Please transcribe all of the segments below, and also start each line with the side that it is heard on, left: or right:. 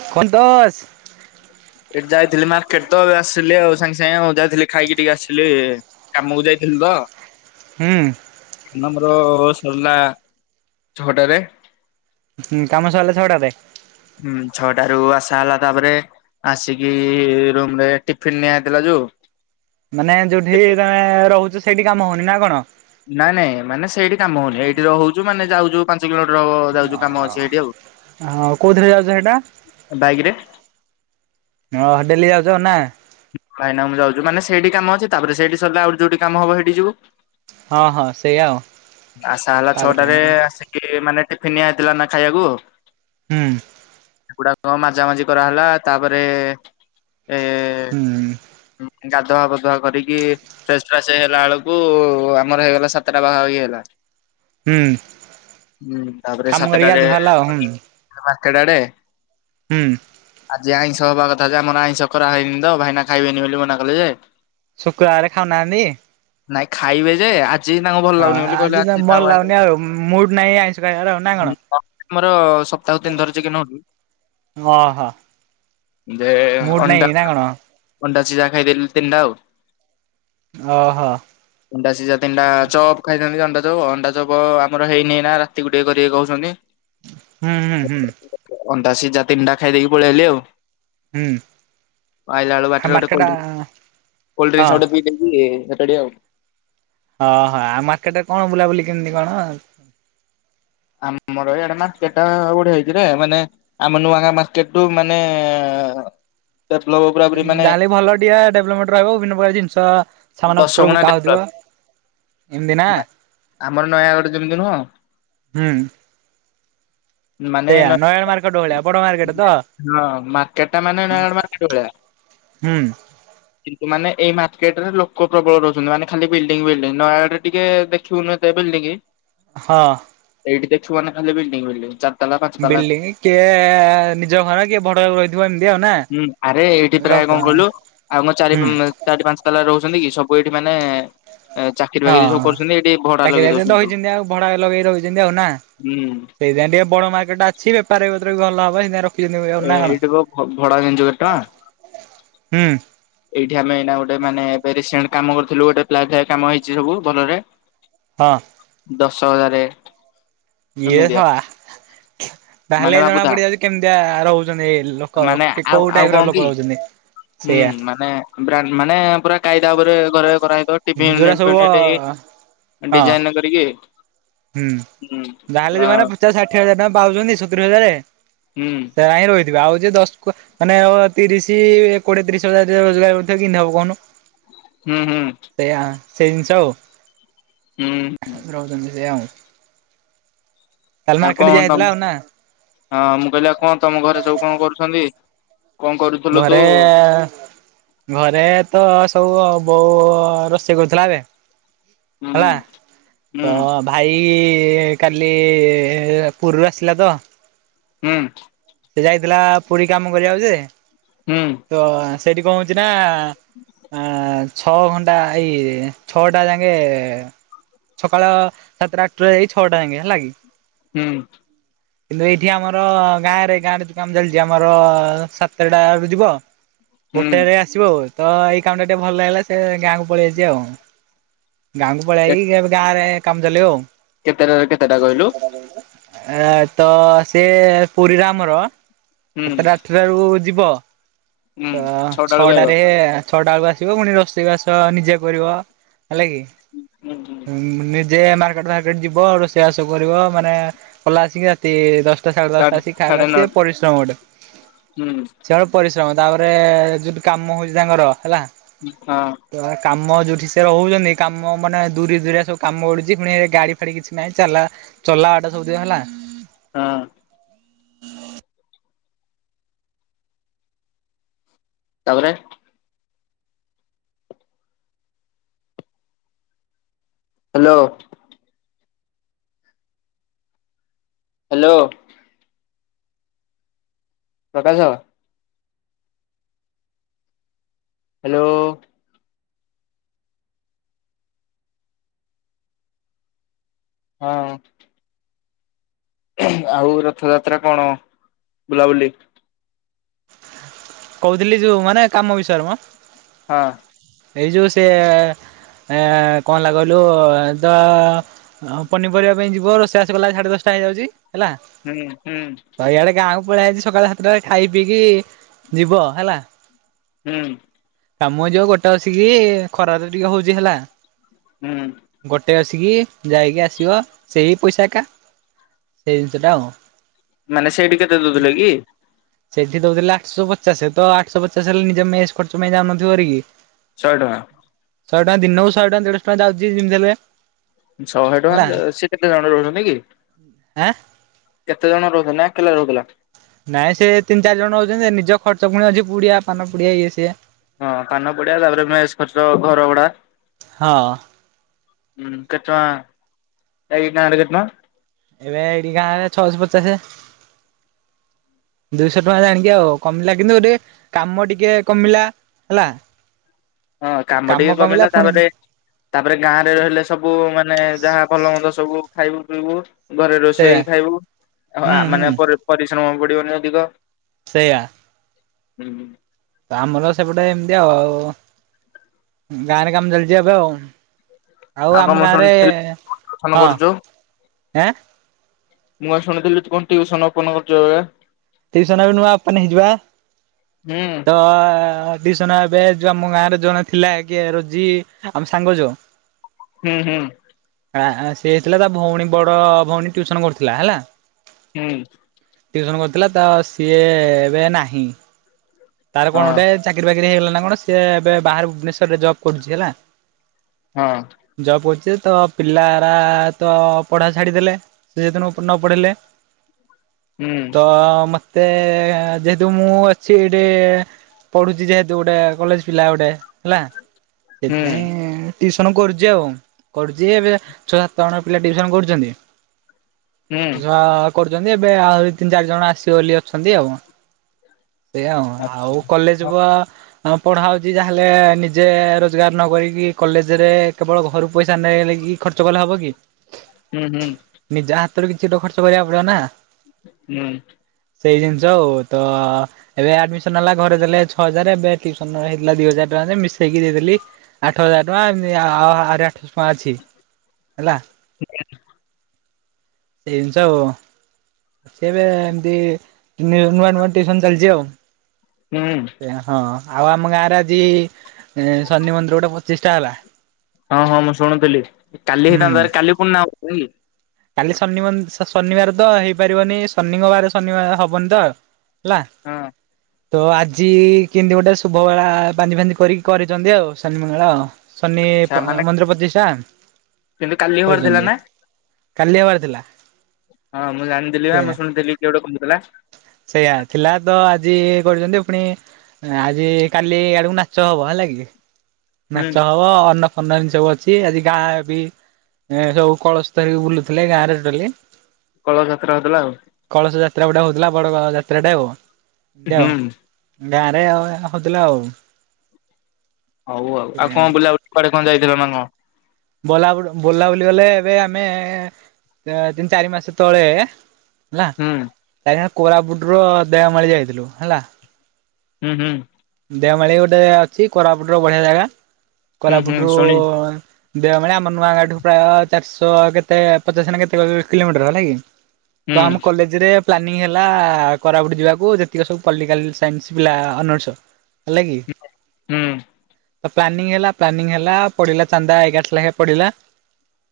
right: [unintelligible] ଦଶ
left: ଏଠି ଯାଇଥିଲି ମାର୍କେଟ ତ ଆସିଲି ଆଉ ସାଙ୍ଗେ ସାଙ୍ଗେ ଆଉ ଯାଇଥିଲି ଖାଇକି ଟିକେ ଆସିଲି। କାମକୁ ଯାଇଥିଲୁ ତ
right: ହୁଁ।
left: ନମର ସରିଲା ଛଅଟାରେ
right: ହୁଁ କାମ ସରିଲା ଛଟା ରେ?
left: ହୁଁ ଛଅଟା ରୁ ଆସା ହେଲା ତାପରେ ଆସିକି ରୁମରେ ଟିଫିିନ ନିଆ ହେଇଥିଲା ଯୋଉ
right: ମାନେ ଯୋଉଠି ତମେ ରହୁଛ ସେଇଠି କାମ ହଉନି ନା କଣ?
left: ନାଇଁ ନାଇଁ ମାନେ ସେଇଠି କାମ ହଉନି ଏଇଠି ରହୁଛୁ ମାନେ ଯାଉଛୁ ପାଞ୍ଚ ପାଞ୍ଚ କିଲମିଟର ହବ ଯାଉଛୁ କାମ ଅଛି ହେଇଠି ଆଉ।
right: ହଁ କୋଉଥିରେ ଯାଉଛ ସେଇଟା
left: ବାଇକ ରେ
right: ହଁ ଡେଲି ଯାଉଛ ନା?
left: କାଇଁ ନା ମୁଁ ଯାଉଛି ମାନ ସେଇଠି କାମ ଅଛି ତାପରେ ସେଇଠି ସରିଲେ ଆଉ ଯୋଉଠି କାମ ହବ ସେଠି ଯିବୁ।
right: ହଁ ହଁ ସେଇଆ ଆଉ।
left: ଆସା ହେଲା
right: ତାପରେ
left: ଛଅଟାରେ
right: ହୁଁ
left: ଆସିକି ମାନେ ଟିଫିନ ନିଆ ହେଇଥିଲା ନା ଖାଇବାକୁ
right: ହୁଁ।
left: ସେଗୁଡାକ ମାଜାମଜି କରାହେଲା ତାପରେ ଏ
right: ହୁଁ।
left: ଗାଧୁଆ ପାଧୁଆ କରିକି ଫ୍ରେସ୍ ଫ୍ରାସ ହେଲା ବେଳକୁ ଆମର ହେଇଗଲା ସାତଟା ପାଖା ପାଖି ହେଲା
right: ହୁଁ
left: ହୁଁ ତାପରେ
right: କାମ କରିକି
left: ସାତଟାରେ
right: ଯାହା ହେଲା ଆଉ ହୁଁ
left: ମାର୍କେଟ ଆଡେ
right: ହୁଁ।
left: ଆଜି ଆଇଁଷ ହବା କଥା ଯେ ଆମର ଆଇଁଷ କରାହଇନି ତ ଭାଇନା ଖାଇବେନି ବୋଲି ମନା କଲେ ଯେ
right: ଶୁକ୍ରଆରେ ଖାଉନାହାନ୍ତି?
left: ନାଇଁ ଖାଇବେ ଯେ ଆଜି ହିଁ ତାଙ୍କୁ ଭଲ
right: ହଁ
left: ଲାଗୁନି ବୋଲି। କହିଲେ
right: ଆଜି
left: ଆଜି ଥାଉ
right: ଭଲ
left: ଆଇଁଷ
right: ଲାଗନି ଆଉ ମୁଡ ନାହିଁ ଆଇଁଷ ଖାଇବାର ଆଉ ନା କଣ?
left: ଆମର ସପ୍ତାହ କୁ ତିନ୍ ଥର ଚିକେନ ହୋ
right: ଓହୋ
left: ଯେ
right: ମୁଡ୍
left: ଅଣ୍ଡା
right: ନାହିଁ ନା କଣ
left: ଅଣ୍ଡା ସିଜା ଖାଇଦେଲି ତିନି ଟା ଆଉ
right: ଅହ।
left: ଅଣ୍ଡା ସିଝା ତିନ ଟା ଚପ ଖାଇଥାନ୍ତି ଅଣ୍ଡା ଯବ ଅଣ୍ଡା ଯବ ଆମର ହେଇନି ନା ରାତିକୁୁ ଟିକେ କରିକି କହୁଛନ୍ତି।
right: ହୁଁ ହୁଁ ହୁଁ।
left: ଅଣ୍ଡା ସିଜା ତିନଟା ଖାଇ ଦେଇକି ପଳେଇଲି ଆଉ
right: ହୁଁ।
left: ଆଇଲା ଡୁ
right: ଆଉ
left: ବାଟରେ ଗୋଟେ
right: ମାର୍କେଟ
left: କୋଲ୍ ଡି
right: ହଁ
left: କୋଲ୍ଡ୍ରୀଙ୍କସ ଗୋଟେ ପିଇଥିଲି ସେଇଠି ଆଉ
right: ଓହୋ ଆଉ ମାର୍କେଟରେ କଣ ବୁଲାବୁଲି କେମିତି କଣ?
left: ଆମର ଏଇଆଡ଼େ ମାରକେଟ ଗୋଡେ ହେଇଛି ମାନେ ଆମ ନୂଆଙ୍ଗା ମାର୍କେଟୁ ମାନେ ଡେବଲବ
right: ଯାହା ଲେ ବି ଭଲ ଟିଏ ଡେଭଲପମେଣ୍ଟ ରହିବ ବିଭିନ୍ନ ପ୍ରକାର ଜିନିଷ ସାମନ
left: ଦଶ
right: ପତ୍ର
left: ଗୁଣା
right: ବିକା
left: ଡେଭଲପ
right: ହୋଇଥିବ ଏମତି ନା
left: ଆମର ନୟାଗଡ ଯେମିତି ନୁହଁ
right: ହୁଁ।
left: ମାନେ
right: ସେଇୟା
left: ହଁ
right: ନୟାଗଡ଼ ମାର୍କେଟ ଭଳିଆ ବଡ ମାର୍କେଟ ତ?
left: ମାର୍କେଟ ଟା ମାନେ ନୟାଗଡ ମାର୍କେଟ ଭଳିଆ।
right: ହୁଁ।
left: କିନ୍ତୁ ମାନେ ଏଇ ମାର୍କେଟ ରେ ଲୋକ ପ୍ରବଳ ରହୁଛନ୍ତି ମାନେ ଖାଲି ବିଲଡିଙ୍ଗ ବିଲ୍ଡିଂ ନୟାଗଡରେ ଟିକେ ଦେ [unintelligible]
right: ହଁ।
left: ଏଇଠି ଦେଖିବ ନାଁ ଖାଲି ବିଲ୍ଡିଙ୍ଗ ବିଲ୍ଡିଂ। ଚାର ତାଲା ପାଞ୍ଚ
right: ବିଲଡିଂ କିଏ ନିଜ ଘର କିଏ ଭଡ଼ା କୁ ରହିଥିବ ଏମତି ଆଉ ନା?
left: ହୁଁ ଆରେ ଏଇଠି ପ୍ରାୟ
right: ଲୋକ
left: କଣ କହିଲୁ ଆଉ ଚାରି
right: ହୁଁ
left: ମେ ଚାରି ପାଞ୍ଚ ତାଲା ରହୁଛନ୍ତି କି ସବୁ ଏଇଠି ମାନେ ଚାକିରି
right: ହଁ
left: ବାକିରି ସବୁ କରୁଛନ୍ତି ଏଠି ଭଡା
right: ଚାକିରି
left: ଲଗେଇ ରହୁଛନ୍ତି ସବୁ।
right: ରହିଛନ୍ତି ଆଉ
left: ହୁଁ।
right: ସେଇଥି ପାଇଁ ଟିକେ ବଡ ମାର୍କେଟା ଅଛି ବେପାର୍ ବତର ବି ଭଲ ହବ ହେଉଥିପାଇଁ ର
left: ଏ ଏଇଟା ର ଭଡା ଜାଣିଛୁ କେତେ
right: ହୁଁ
left: ଟଙ୍କା? ଏଇଠି ଆମେ ଏଇନା ଗୋଟେ ମାନେ ଏବେ ରିସେଣ୍ଟ କାମ କରିଥିଲୁ ଗୋଟେ ପ୍ଲାଇ ଫ୍ଲାଇ କାମ ହେଇଛି ସବୁ ଭଲରେ। [inaudible]
right: ହଁ।
left: ଦଶ ହଜାର
right: ଇଏ ସଲା
left: ମାନେ
right: ତାହେଲେ ଜଣା
left: ଭାବୁଥା
right: ପଡିଯାଉଛି କେମିତିଆ ରହୁଛନ୍ତି ଲୋକ
left: ମାନେ ଆଉ
right: କୋଉ
left: ଆଉ
right: ଟାଇପ୍
left: କଣ
right: ର
left: କି
right: ଲୋକ ରହୁଛନ୍ତି?
left: ହୁଁ
right: ସେଇଆ
left: ମାନେ ବା ମାନେ ପୁରା କାଇଦା ଉପରେ ଘରେ କରାହେଇଥିବ ଟିଭି
right: ଯୋଉଟା
left: ୟୁନିଟ
right: ସବୁ
left: ଫିନିଟ
right: ହଁ
left: [unintelligible] ଡିଜାଇନ୍ କରିକି
right: ହୁଁ ଯାହେଲେ ସେମାନେ ପଚାଶ ଷାଠିଏ ହଜାର ଟଙ୍କା ପାଉଛନ୍ତି ସତୁରି ହଜାରରେ
left: ହୁଁ।
right: ସୋ ହିଁ ରହିଥିବ ଆଉ ଯ ଦଶ ମାନେ ଆ ତିରିଶ କୋଡିଏ ତିରିଶ ହଜାର ରୋଜଗାର କିିମିତି ହବ କହନୁ?
left: ହୁଁ ହୁଁ।
right: ସେଇଆ ସେଇ ଜିନିଷ ଆଉ।
left: ହୁଁ।
right: ରହୁଛନ୍ତି ସେ ଆଉ। କାଲି ମାର୍କେଟ
left: ତାଙ୍କ
right: ଯା
left: ଅ
right: ହେଇଥିଲା
left: ତମ
right: ଆଉ ନା
left: ହଁ ମୁଁ କହିଲି ଆଉ କଣ ତମ ଘରେ ସବୁ କଣ କରୁଛନ୍ତି। କଣ କରୁ
right: ଘରେ ଘରେ ତ ସବୁ ବୋଉ ରୋଷେଇ କରୁଥିଲା ଏବେ।
left: ହୁଁ
right: ହେଲା
left: ହୁଁ
right: ତ ଭାଇ କାଲି ପୁରୀରୁ ଆସିଲା ତ
left: ହୁଁ।
right: ସେ ଯାଇଥିଲା ପୁରୀ କାମ କରିବାକୁ ଯେ
left: ହୁଁ।
right: ତ ସେଇଠି କଣ ହଉଛି ନା ଆ ଛଅ ଘଣ୍ଟା ଇଏ ଛଅଟା ଯାଙ୍କେ ସକାଳ ସାତଟ ଆଠଟା ଯାଇକି ଛଅଟା ଯାଙ୍କେ ହେଲା କିି।
left: ହୁଁ।
right: କିନ୍ତୁ ଏଇଠି ଆମର ଗାଁ ରେ ଗାଁରେ ଯଉ କାମ ଚାଲିଛି ଆମର ସାତଟା ରୁ ଯିବ
left: ହୁଁ।
right: ଗୋଟେରେ ଆ ଆସିବ ତ ଏଇ କାମ ଟା ଟିକେ ଭଲ ଲାଗିଲା ସେ ଗାଁ କୁ ପଳେଇ ଆଇଛି ଆଉ। ଗାଁକୁ ପଳେଇ ଆଇ ଏବେ ଗାଁ ରେ କାମ ଚାଲିବ ଆଉ।
left: କେତେଟା କେତେଟା କହିଲୁ?
right: ଏ ତ ସେ ପୁରୀ ରେ ଆମର
left: ହୁଁ
right: ସାତଟା ଆଠଟାରୁ ଯିବ
left: ହୁଁ
right: ତ
left: ଛଅଟା ବେଳକୁ ଆଇବ।
right: ଛଅଟାରେ ଛଅଟା ବେଳକୁ ଆସିବ ପୁଣି ରୋଷେଇ ବାସ ନିଜେ କରିବ ହେଲା କି।
left: [unintelligible]
right: ନିଜେ ମାର୍କେଟ ଫାର୍କେଟ ଯିବ ରୋଷେଇ ବାସ କରିବ ମାନେ କଲା ଆସିକି ତି ଦଶଟା ସାଢେ ଦଶଟା ଆସି
left: ସାଢେ
right: ଖାଇଲା ସେ
left: ନଅଟା
right: ପରିଶ୍ରମ ଗୋଟେ।
left: ହୁଁ
right: ସିଆଡୁ ପରିଶ୍ରମ ତାପରେ ଯୋଉଠୁ କାମ ହଉଛି ତାଙ୍କର ହେଲା।
left: ହଁ।
right: ତ କାମ ଯୋଉଠି ସେ ରହୁଛନ୍ତି କାମ ମାନେ ଦୁରି ଦୁରିଆ ସବୁ କାମ ମିଳୁଛି। ପୁଣି ଗାଡି ଫାଡି କିଛି ନାହିଁ ଚାଲା। ଚଲା ବାଟା ସବୁଦିିନ ହେଲା।
left: ହଁ। ତାପରେ ହ୍ୟାଲୋ। ହ୍ୟାଲୋ। ପ୍ରକାଶ। ହ୍ୟାଲୋ। ହଁ। ଆଉ ରଥଯାତ୍ରା କଣ ବୁଲାବୁଲି?
right: କହୁଥିଲି ଯୋଉ ମାନେ କାମ ବିଷୟରେ ମ।
left: ହଁ।
right: ଏଇ ଯୋଉ ସେ କଣ ହେଲା କହିଲୁ ତ ଆଉ ପନିପରିବା ପାଇଁ ଯିବ ରୋଷେଇ ବାସ କଲାବେଳେ ସାଢେ ଦଶଟା ହେଇଯାଉଛି ହେଲା।
left: ହୁଁ ହୁଁ।
right: ଆ ଇଆଡେ ଗାଁକୁ ପଳେଇ ଆଇଛି ସକାଳ ସାତଟାରେ ଖାଇ ପିଇକି ଯିବ ହେଲା।
left: ହୁଁ।
right: କାମ ଯିବ ଗୋଟେ ଅସିକି ଖରାରେ ଟିକେ ହଉଛି ହେଲା।
left: ହୁଁ।
right: ଗୋଟେ ଆସିକି ଯାଇକି ଆସିବ ସେଇ ପଇସା ଏକା ସେଇ ଜିନିଷ ଟା ଆଉ।
left: ମାନେ ସେଇଠି କେତେ ଦଉଥିଲେ କି?
right: ସେଠି ଦଉଥିଲେ ଆଠଶହ ପଚାଶ ତ ଆଠଶହ ପଚାଶ ହେଲେ। ନିଜ ମେସ୍ ଖର୍ଚ୍ଚ ପାଇଁ ଯାଉନଥିବ ହେରିକି।
left: ଶହେ ଟଙ୍କା?
right: ଶହ ଟଙ୍କା ଦିନକୁ ଶହେ ଟଙ୍କ ଦେଢଶହ ଟଙ୍କା ଯାଉଛି ଯେମିତି ହେଲେ।
left: ଶହେ
right: ହେଲା
left: ଟଙ୍କା ସେ କେତେ ଜଣ ରହୁଛନ୍ତି କି?
right: ଆଁ?
left: କେତେ ଜଣ ରହୁଥିଲେ ନା ଏକେଲା ରହୁଥିଲା?
right: ନାଇଁ ସେ ତିନି ଚାରି ଜଣ ରହୁଛନ୍ତି ନିଜ ଖର୍ଚ୍ଚ ପୁଣି ଅଛି ପୁଡିଆ ପାନ ପୁଡିଆ ଇଏ ସିଏ।
left: ହଁ ପାନ ପୁଡିଆ ତାପରେ ମେସ୍ ଖର୍ଚ୍ଚ ଘର ଭଡା।
right: ହଁ
left: ହୁଁ କେତେ ଟଙ୍କା ଏଇ ଗାଁ ରେ କେତେ ଟଙ୍କା?
right: ଏବେ ଏଠି ଗାଁରେ ଛଅ ଶହ ପଚାଶେ।
left: ହୁଁ
right: ଦୁଇଶହ ଟଙ୍କା ଜାଣିକି ଆଉ କମିଲା କିନ୍ତୁ ଟିକେ କାମ ଟିକେ କମିଲା। ହେଲା।
left: ହଁ କାମ ଟିକେ କମିଲା ତାପରେ ତାପରେ ଗାଁ ରେ ରହିଲେ ସବୁ ମାନେ ଯାହା ଭଲମନ୍ଦ ସବୁ ଖାଇବୁ ପିଇବୁ। ଘରେ
right: ସେଇଆ
left: ରୋଷେଇ ଖାଇବୁ ଅ ଆ
right: ହୁଁ ହୁଁ
left: ମାନେ ପ-ପରିଶ୍ରମ ପଡିବନି ଅଧିକ।
right: ସେଇୟା।
left: ହୁ‍ଁ ଉଁ।
right: ତ ଆମର ସେପଟେ ଏମତି ଆଉ ଆଉ ଗାଁରେ କାମ ଚାଲିଛି ଏବେ ଆଉ। ଆଉ
left: କଣ
right: ଆମ
left: ମୁଁ
right: ଗାଁ ରେ
left: ଶୁଣିଥିଲି ଟିଉସନ
right: ହଁ
left: କରୁଛୁ
right: ଏଁ।
left: ମୁଁ ବା ଶୁଣିଥିଲି ତୁ କଣ ଟିଉସନ ଓପନ କରିଚୁ ଏବେ।
right: ଟିଉସନ ଏବେ ନୁଆଁ ଓପନ ହେଇଚିବା
left: ହୁଁ
right: ତ ଟିସନ‌ ଏବେ ଯୋଉ ଆମ ଗାଁରେ ଜଣେ ଥିଲା କିଏ ରୋଜି ଆମ ସାଙ୍ଗ ଯୋଉ।
left: ହୁଁ ହୁଁ।
right: ଆ ଆ ସିଏ ହେଇଥିଲା ତା ଭଉଣୀ ବଡ ଭଉଣୀ ଟ୍ୟୁସନ କରିଥିଲା ହେଲା।
left: ହୁଁ।
right: ଟିଉସନ କରିଥିଲା ତ ସିଏ ଏବେ ନାହିଁ। ତାର କଣ
left: ହଁ
right: ଗୋଟେ ଚାକିରି ବାକିରି ହେଇଗଲା ନା କଣ ସିଏ ଏବେ ବାହହାର ଭୁବନେଶ୍ୱର ରେ ଜବ୍ କରୁଛି ହେଲା।
left: ହଁ।
right: ଜବ କରୁଛି ତ ପିଲାରା ତ ପଢା ଛାଡିଦେଲେ। ସିଏ ଯେହେତୁ ନ ପଡ଼େଇଲେ
left: ହୁଁ।
right: ତ ମତେ ଯେହେତୁ ମୁଁ ଅଛି ଏ ଏ ପଢୁଛି ଯେହେତୁ ଗୋଟେ କଲେଜ ପିଲା ଗୋଟେ। ହେଲା
left: ହୁଁ
right: ସେଇଥିପାଇଁ। ଟିଉସନ୍ କରୁଛି ଆଉ କରୁଛି ଏବେ ଛଅ ସାତ ଜଣ ପିଲା ଟିଉସନ କରୁଛନ୍ତି।
left: ହୁଁ
right: ଛୁଆ କରୁଛନ୍ତି ଏବେ ଆହୁରି ତିନି ଚାରି ଜଣ ଆସିବେ ବୋଲି ଅଛନ୍ତି ଆଉ। ଏୟା ଆଉ
left: ଆଚ୍ଛା।
right: ଆଉକଲେଜ ବ ଆଉ ପଢା ହଉଛି ଯାହେଲେ ନିଜେ ରୋଜଗାର ନକରିକି କଲେଜ ରେ କେବଳ ଘରୁ ପଇସା ନେଇଗଲେ କିି ଖର୍ଚ୍ଚ କଲେ ହବ କି।
left: ହୁଁ ହୁଁ।
right: ନିଜା ହାତରୁ କିଛି ଗୋଟେ ଖର୍ଚ୍ଚ କରିବାକୁ ପଡିବ ନା।
left: ହୁଁ।
right: ସେଇ ଜିନିଷ ଆଉ ତ ଏବେ ଆଡମିସନ ହେଲା ଘରେ ଦେଲେ ଛଅ ହଜାର ଏବେ ଟିଉସନ ହେଇଥିଲା ଦି ହଜାର ଟଙ୍କା ଯେ ମିଶେଇକି ଦେଇଦେଲି। ଆଠ ହଜାର ଟଙ୍କା ଏମତି ଆ ଆଉରି ଆଠଶ ଟଙ୍କା ଅଛି ହେଲା।
left: [inaudible]
right: ସେଇ ଜିନିଷ ଆଉ ସେ ଏବେ ଏମତି ନୂଆ ନୂଆ ଟିଉସନ ଚାଲିଛି ଆଉ।
left: ହୁଁ।
right: ଏ ହଁ ଆଉ ଆମ ଗାଁରେ ଆଜି ଶନି ମନ୍ଦିର ଗୋଟେ ପଚିଷ୍ଟା‌ ହେଲା।
left: ହଁ ହଁ ମୁଁ ଶୁଣୁଥିଲି କାଲି
right: ହୁଁ
left: ହେଇଥାନ୍ତା ହାରି କାଲି ପୁଣି ନା ଅ କା
right: କାଲି ଶନି ମ ଶନିବାର ତ ହେଇପାରିବନି ଶନିଙ୍କବାର ଶନିବାର ହବନି ତ ହେଲା।
left: ହଁ।
right: ତ ଆଜି କେମିତି ଗୋଟେ ଶୁଭ ବେଳା ବାନ୍ଧି ଫାଧି କରିକି କରିଛନ୍ତି ଆଉ ଶନି ମେଳା ଆଉ। ଶନି
left: ମାନେ
right: ମନ୍ଦିର ପ୍ରତିଷ୍ଠା।
left: କିନ୍ତୁ କାଲି ହବାର ଥିଲା
right: କରୁଛନ୍ତି
left: ନା।
right: କାଲି ହବାର ଥିଲା
left: ହଁ ମୁଁ ଜାଣିଥିଲି ବା
right: ସେଇଆ।
left: ମୁଁ ଶୁଣିଥିଲି କିଏ ଗୋଟେ କହୁଥିଲା।
right: ସେଇଆ ଥିଲା ତ ଆଜି କରୁଛନ୍ତି ଫୁଣି। ଆଜି କାଲି ଆଡକୁ ନାଚ ହବ ହେଲା କି।
left: ହୁଁ
right: ନାଚ ହବ ଅନ୍ନ ଫର୍ଣ୍ଣ ଏମିତି ସବୁ ଅଛି ଆଜି ଗାଁ ବି ଏ ସବୁ କଳସ ଧରିକି ବୁଲୁ ଥିଲା ଗାଁ ରେ ଟୋଟାଲି।
left: କଳସ ଯାତ୍ରା ହେଉଥିଲା ଆଉ।
right: କଳସ ଯାତ୍ରା ଗୋଟେ ହଉଥିଲା ବଡ ଗୋଟେ ଯାତ୍ରାଟା ଆଉ ଏମତି
left: ହୁଁ
right: ଆଉ। ଗାଁରେ ଆଉ ହଉଥିଲା ଆଉ।
left: ହଉ ଆଉ ଆଉ
right: ସେଇଆ।
left: କଁ ବୁଲା ବୁଲି କୁଆଡ଼େ କଁ ଯାଇଥିଲ ନାଁ କଁ।
right: ବୋଲା ବୁଲ ବୁଲା ବୁଲି ଗଲେ ଏବେ ଆମେ ତିନି ଚାରି ମାସ ତଳେ ହେଲା
left: ହୁଁ
right: ଯାଇଥିଲୁ କୋରାପୁଟ ର ଦେଓମାଳି ଯାଇଥିଲୁ ହେଲା।
left: ହୁଁ -ହୁଁ।
right: ଦେଓମାଳି ଗୋଟେ ଅଛି କୋରାପୁଟ ର ବଢିଆ ଜାଗା
left: ହୁଁ ହୁଁ
right: କୋରାପୁଟରୁ
left: ଶୁଣି
right: ଦେଓମାଳ ଆମର ନୂଆ ଗାଁ ଠୁ ପ୍ରାୟ ଚାରିଶ କେତେ ପଚାଶ୍ ନାଁ କେତେ ପାଖାପାଖି କିଲୋମିଟର ହେଲାକି।
left: ହୁଁ
right: ତ ଆମ କଲେଜ୍ ରେ ପ୍ଲାନିଂ ହେଲା କୋରାପୁଟ୍ ଯିବାକୁ ଯେତିକି ସବୁ ପଲ୍ଟିକାଲ୍ ସାଇନ୍ସ ପିଲା ଅନର୍ସ ହେଲା କିି
left: ହୁଁ
right: ପ୍ଲାନିଂ ହେଲା -ପ୍ଲାନିଂ ହେଲା ପଡିଲା ଚାନ୍ଦା ଏଗାରଶ ଲେଖା ପଡିଲା।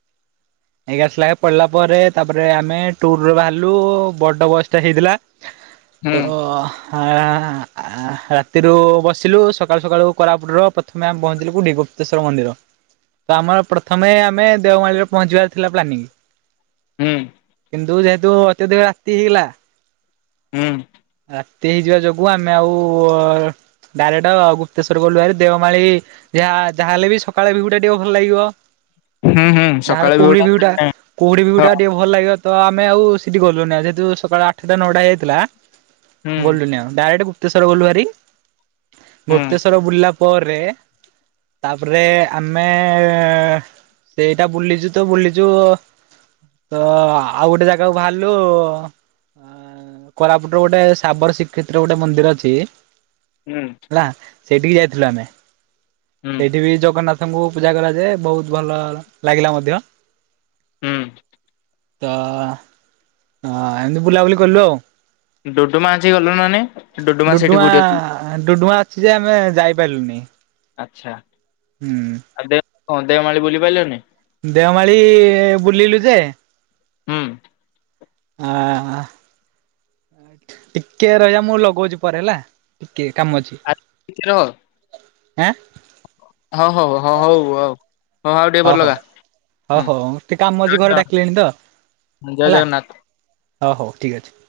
left: [inaudible]
right: ଏଗାରଶ୍ ଲାଖେ ପଡିଲା ପରେ ତାପରେ ଆମେ ଟୁର୍ ରୁ ବାହାରିଲୁ ବଡ ବସ୍ ଟେ ହେଇଥିଲା
left: [inaudible]
right: ତ ଆ-ହା-ଆ-ହା। ରାତିରୁ ବସିଲୁ ସକାଳୁ ସକାଳୁ କୋରାପୁଟ୍ ର ପ୍ରଥମେ ଆମେ ପହଞ୍ଚିଲୁ କଉଠି ଗୁପ୍ତେଶ୍ୱର୍ ମନ୍ଦିର। ତ ଆମର ପ୍ରଥମେ ଆମେ ଦେଓମାଳି ପହଞ୍ଚିବାର ଥିଲା ପ୍ଲାନିଂ।
left: ହୁଁ।
right: କିନ୍ତୁ ଯେହେତୁ ଅତ୍ୟଧିକ ରାତି ହେଇଗଲା
left: ହୁଁ।
right: ରାତି ହେଇଯିବା ଯୋଗୁ ଆମେ ଆଉ ଡାଇରେକ୍ଟ ଗୁପ୍ତେଶ୍ଵର ଗଲୁ ହାରି ଦେଓମାଳି ଯାହା- ଯାହା ହେଲେ ବି ସକାଳେ ଭିଉ ଟା ଟିକେ ଭଲ ଲାଗିବ
left: ହୁଁ ହୁଁ
right: ଯାହାଲେ
left: ସକାଳେ ବି
right: କୁହୁଡି ଭିଉ ଟା।
left: ଗୋଟେ
right: କୁହୁଡିି ଭିଉ
left: ହଁ
right: ଟା ଟିକେ ଭଲ ଲାଗିବ ତ ଆମେ ଆଉ ସେଠି ଗଲୁନି ଆଉ ଯେହେତୁ ସକାଳ ଆଠେଟା ନଅଟା ହେଇଯାଇଥିଲା
left: ହୁଁ
right: ଗଲୁନି ଆଉ ଡାଇରେକ୍ଟେ ଗୁପ୍ତେଶ୍ୱର ଗଲୁ ଭାରି
left: ହୁଁ
right: ଗୁପ୍ତେଶ୍ୱର ବୁଲିଲା ପରେ ତାପରେ ଆମେ ସେଇଟା ବୁଲିଚୁ ତ ବୁଲିଚୁ ତ ଆଉ ଗୋଟେ ଜାଗାକୁ ବାହାରିଲୁ କୋରାପୁଟର ଗୋଟେ ସାବର ଶ୍ରୀକ୍ଷେତ୍ର ଗୋଟେ ମନ୍ଦିର ଅଛି
left: ହୁଁ।
right: ହେଲା ସେଇଠିକି ଯାଇଥିଲୁ ଆମେ
left: ହୁଁ
right: ସେଇଠି ବି ଜଗନ୍ନାଥ ତାଙ୍କୁ ପୂଜା କରାଯାଏ ବହୁତ୍ ଭଲ ଲାଗିଲା ମଧ୍ୟ।
left: ହୁଁ
right: ତ ଏମିତି ବୁଲାବୁଲି କଲୁ ଆଉ।
left: ଡୁଡୁମା ଆଜି ଗଲୁ ନା ନାଇଁ ଡୁଡୁମା ସେଠି କଉଠି ଅଛି।
right: ହାଁ -ଡୁଡୁମା ଅଛି ଯେ ଆମେ ଯାଇପାରିଲୁନି।
left: ଆଚ୍ଛା।
right: ହୁଁ।
left: ଆଉ ଦେଓ -ହଁ -ଦେଓମାଳି ବୁଲି ପାଇଲେନି?
right: ଦେଓମାଳି ବୁଲିଲୁ ଯେ
left: ହୁଁ
right: ଆଁ - ଟିକେ ରହିଯା ମୁଁ ଲଗଉଚି ପରେ ହେଲା ଟିକେ କାମ ଅଛି।
left: ଆ ଟି କେ ରହ।
right: ଆଁ।
left: ହଁ -ହଉ- ହଁ -ହଉ -ହଉ- ହଁ ଆଉ ଟିକେ ପରେ ଲଗା।
right: ହଁ- ହଉ ଟିକେ କାମ ଅଛି ଘରେ ଡାକିଲେଣି ତ
left: ହୁଁ ଜୟ
right: ହେଲା।
left: ଜଗନ୍ନାଥ।
right: ହଁ- ହଉ ଠିକ୍ ଅଛି।